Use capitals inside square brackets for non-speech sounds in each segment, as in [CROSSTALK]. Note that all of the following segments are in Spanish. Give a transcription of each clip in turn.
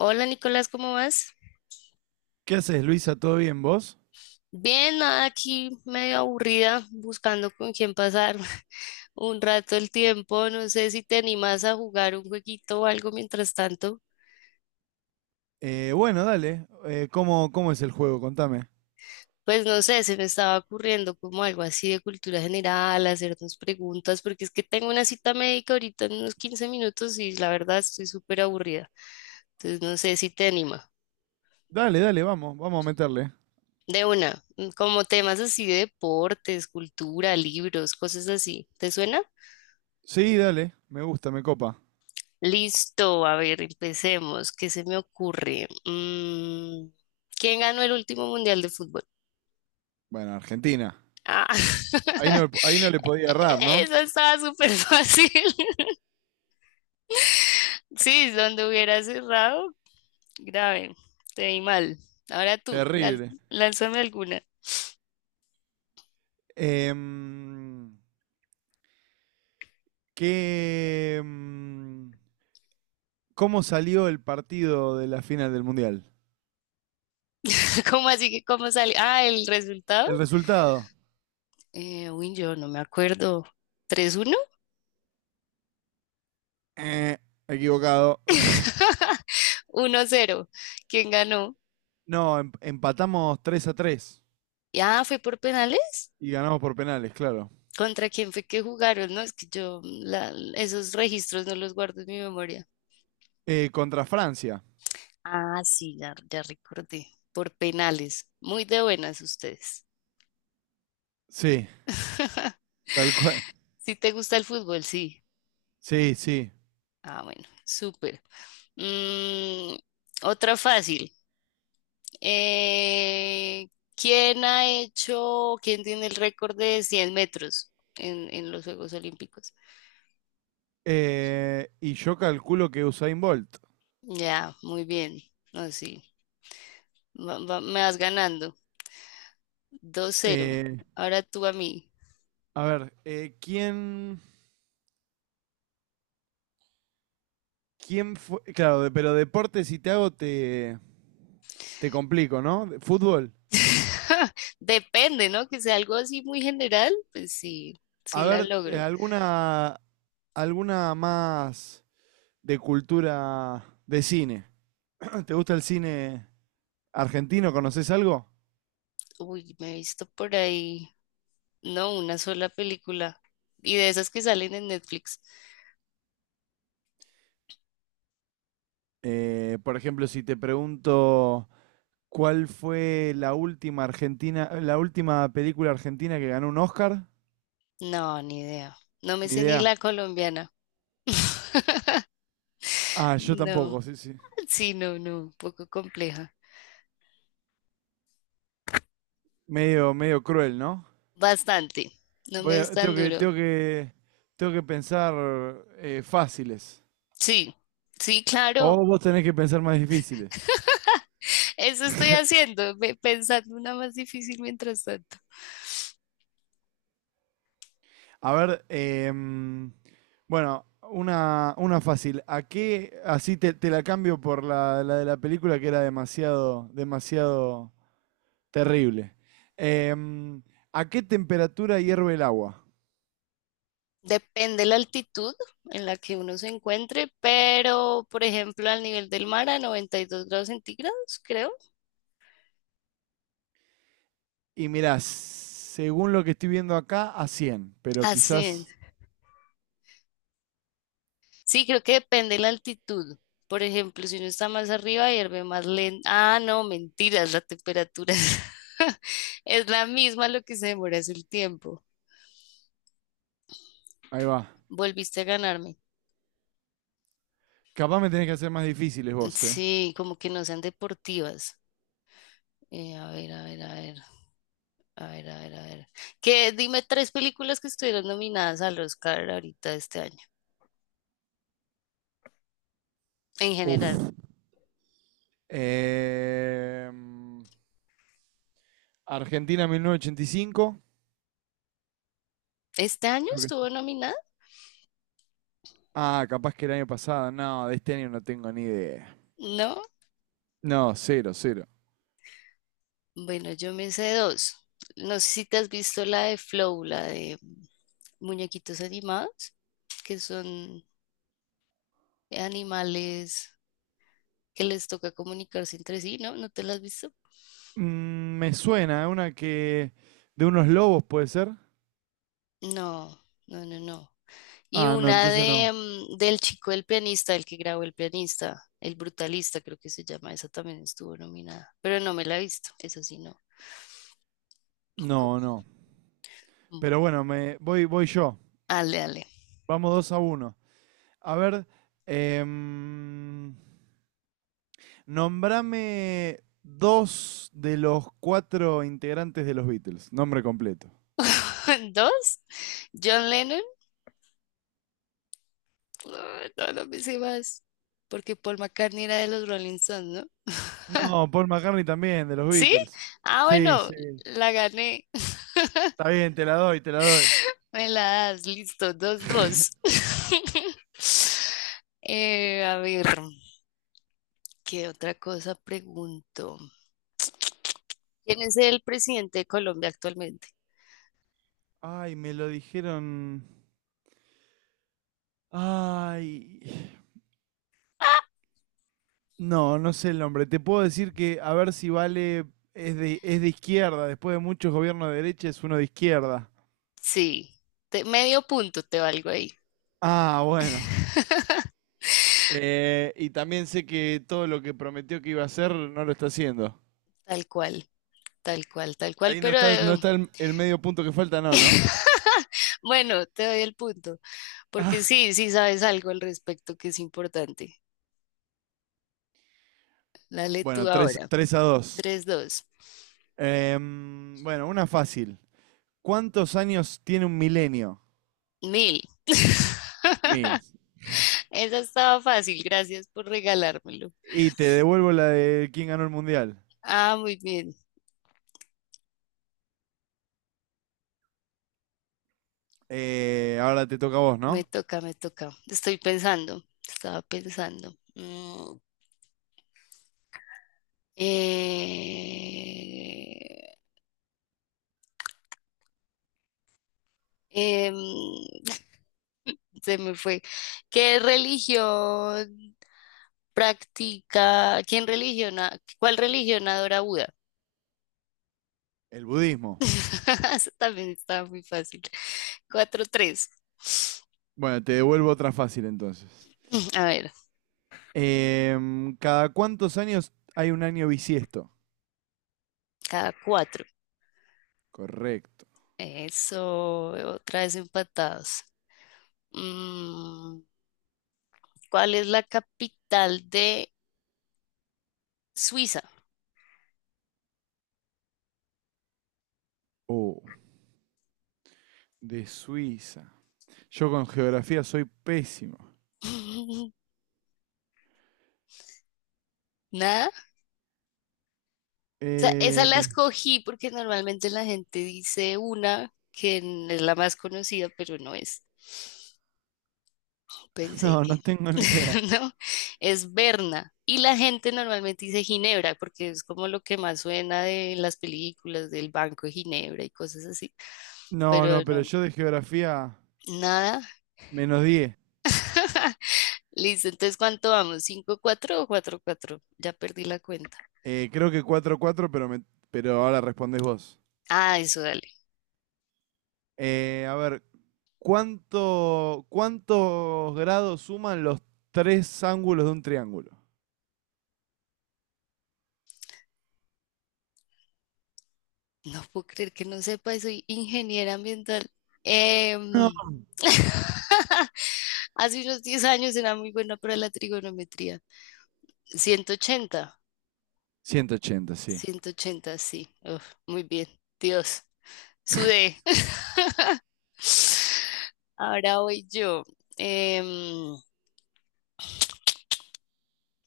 Hola Nicolás, ¿cómo vas? ¿Qué haces, Luisa? ¿Todo bien vos? Bien, nada, aquí medio aburrida, buscando con quién pasar [LAUGHS] un rato el tiempo. No sé si te animas a jugar un jueguito o algo mientras tanto. Bueno, dale. ¿Cómo es el juego? Contame. Pues no sé, se me estaba ocurriendo como algo así de cultura general, hacernos preguntas, porque es que tengo una cita médica ahorita en unos 15 minutos y la verdad estoy súper aburrida. Entonces no sé si te anima. Dale, dale, vamos, vamos a meterle. De una, como temas así de deportes, cultura, libros, cosas así. ¿Te suena? Sí, dale, me gusta, me copa. Listo, a ver, empecemos. ¿Qué se me ocurre? ¿Quién ganó el último mundial de fútbol? Bueno, Argentina. Ah, Ahí no, [LAUGHS] ahí no le podía errar, ¿no? eso estaba súper fácil. [LAUGHS] Sí, donde hubiera cerrado, grave, te vi mal. Ahora tú, Terrible. lánzame alguna. Em, ¿qué, em, ¿Cómo salió el partido de la final del Mundial? [LAUGHS] ¿Cómo así que cómo sale? Ah, el resultado. ¿El resultado? Uy, yo no me acuerdo. Tres uno. Eh, equivocado. [LAUGHS] Uno cero. ¿Quién ganó? No, empatamos 3-3 Ah, fue por penales. y ganamos por penales, claro. ¿Contra quién fue que jugaron? No, es que esos registros no los guardo en mi memoria. Contra Francia. Ah, sí, ya, ya recordé. Por penales. Muy de buenas ustedes. Sí. Tal cual. Si te gusta el fútbol, sí. Sí, sí. Ah, bueno, súper. Mm, otra fácil. Eh, ¿quién tiene el récord de 100 metros en los Juegos Olímpicos? Y yo calculo que Usain Bolt. Ya, muy bien. No, sí. Me vas ganando. Dos cero. Eh, Ahora tú a mí. a ver, ¿quién fue? Claro, pero deporte si te hago te complico, ¿no? Fútbol. [LAUGHS] Depende, ¿no? Que sea algo así muy general, pues sí, sí A la ver, eh, logro. alguna, alguna más de cultura de cine. [CLEARS THROAT] ¿Te gusta el cine argentino? ¿Conoces algo? Uy, me he visto por ahí, no, una sola película. Y de esas que salen en Netflix. Por ejemplo, si te pregunto cuál fue la última película argentina que ganó un Oscar. No, ni idea. No me Ni sé ni idea. la colombiana. [LAUGHS] Ah, yo No, tampoco, sí, sí. sí, no, no, un poco compleja. Medio, medio cruel, ¿no? Bastante. No me es tan Tengo que, duro. tengo que pensar fáciles. Sí, sí, O claro. vos tenés que pensar más difíciles. [LAUGHS] Eso estoy haciendo, pensando una más difícil mientras tanto. A ver, bueno, una fácil. ¿A qué? Así te la cambio por la de la película que era demasiado, demasiado terrible. Em, ¿A qué temperatura hierve el agua? Depende la altitud en la que uno se encuentre, pero por ejemplo al nivel del mar a 92 grados centígrados, creo. Y mirá, según lo que estoy viendo acá, a 100 pero A 100. quizás... Sí, creo que depende la altitud. Por ejemplo, si uno está más arriba, hierve más lento. Ah, no, mentiras, la temperatura es, [LAUGHS] es la misma, lo que se demora es el tiempo. Ahí va. Volviste a ganarme. Capaz me tenés que hacer más difíciles vos, ¿eh? Sí, como que no sean deportivas. A ver, a ver, a ver, a ver, a ver, a ver. ¿Qué? Dime tres películas que estuvieron nominadas al Oscar ahorita este año. En Uf. general. Em, Argentina 1985. ¿Este año Creo estuvo que- nominada? Ah, capaz que el año pasado. No, de este año no tengo ni idea. No. No, cero, cero. Bueno, yo me sé dos. No sé si te has visto la de Flow, la de muñequitos animados, que son animales que les toca comunicarse entre sí, ¿no? ¿No te la has visto? Me suena, ¿eh? Una que... De unos lobos, ¿puede ser? No, no, no, no. Y Ah, no, una entonces no. de del chico del pianista, el que grabó el pianista, el brutalista, creo que se llama, esa también estuvo nominada, pero no me la he visto, eso sí, no. Co- No, no. mm. Pero bueno, voy yo. Ale, ale. Vamos 2-1. A ver, em, Nombrame dos de los cuatro integrantes de los Beatles, nombre completo. [LAUGHS] Dos, John Lennon. Ay, todas las veces más. Porque Paul McCartney era de los Rolling Stones, ¿no? No, Paul McCartney también, de los ¿Sí? Beatles. Ah, Sí, bueno, sí. la gané. Está bien, te la doy, te la doy. Me la das, listo, dos, dos. [LAUGHS] A ver, ¿qué otra cosa pregunto? ¿Quién es el presidente de Colombia actualmente? Ay, me lo dijeron. Ay. Ah, No, no sé el nombre. Te puedo decir que a ver si vale. Es de izquierda. Después de muchos gobiernos de derecha, es uno de izquierda. sí, medio punto te valgo ahí. Ah, bueno. [LAUGHS] Y también sé que todo lo que prometió que iba a hacer no lo está haciendo. Tal cual, tal cual, tal cual, Ahí no pero está, no está el medio punto que falta, no, ¿no? [LAUGHS] bueno, te doy el punto. Porque sí, sí sabes algo al respecto que es importante. Dale tú Bueno, tres ahora. a dos. Tres, dos, Bueno, una fácil. ¿Cuántos años tiene un milenio? mil. 1000. [LAUGHS] Esa estaba fácil, gracias por regalármelo. Y te devuelvo la de quién ganó el mundial. Ah, muy bien. Ahora te toca a vos, Me ¿no? toca, me toca. Estoy pensando, estaba pensando. Eh, em, [LAUGHS] se me fue. ¿Qué religión practica? ¿Quién religiona? ¿Cuál religión adora Buda? El budismo. [LAUGHS] Eso también estaba muy fácil. Cuatro tres. [SNIFFS] Bueno, te devuelvo otra fácil entonces. A ver, ¿Cada cuántos años hay un año bisiesto? cada cuatro. Correcto. Eso, otra vez empatados. Mm, ¿Cuál es la capital de Suiza? Oh, de Suiza. Yo con geografía soy pésimo. [LAUGHS] Nada. O sea, esa Eh, la escogí porque normalmente la gente dice una que es la más conocida, pero no es. [LAUGHS] Pensé no, que, no tengo ni idea. [LAUGHS] ¿no? Es Berna. Y la gente normalmente dice Ginebra, porque es como lo que más suena de las películas del Banco de Ginebra y cosas así. No, Pero no, pero no, yo de geografía nada. -10. Listo, entonces, ¿cuánto vamos? Cinco 4 o 4 cuatro. Ya perdí la cuenta. Creo que 4-4, pero ahora respondés vos. Ah, eso, dale. A ver, ¿cuántos grados suman los tres ángulos de un triángulo? No puedo creer que no sepa, soy ingeniera ambiental. No. Em, [LAUGHS] Hace unos 10 años era muy buena para la trigonometría. Ciento ochenta. 180, sí. 180, sí. Uf, muy bien. Dios, sudé. [LAUGHS] Ahora voy yo. Em,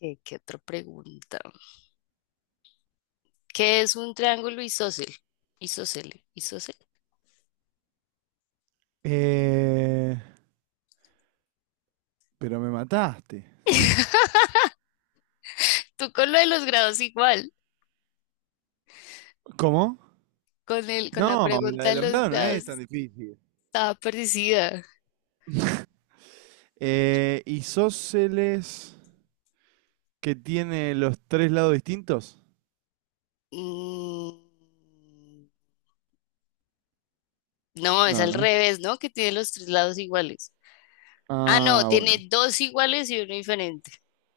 ¿qué otra pregunta? ¿Qué es un triángulo isósceles? Isósceles, isósceles. Eh, pero me mataste. [LAUGHS] Tú con lo de los grados igual. ¿Cómo? Con la No, la pregunta de de los los grados no grados es tan difícil. estaba parecida. ¿Isósceles que tiene los tres lados distintos? Mm, no, es No, al no. revés, ¿no? Que tiene los tres lados iguales. Ah, no, Ah, bueno. tiene dos iguales y uno diferente.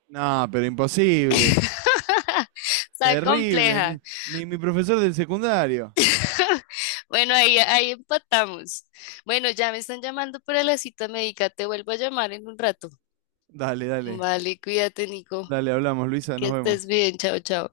No, pero imposible. [LAUGHS] Está Terrible, compleja. ni mi profesor del secundario. [LAUGHS] Bueno, ahí, ahí empatamos. Bueno, ya me están llamando para la cita médica. Te vuelvo a llamar en un rato. Dale, dale, Vale, cuídate, Nico. dale, hablamos, Luisa, Que nos estés vemos. bien. Chao, chao.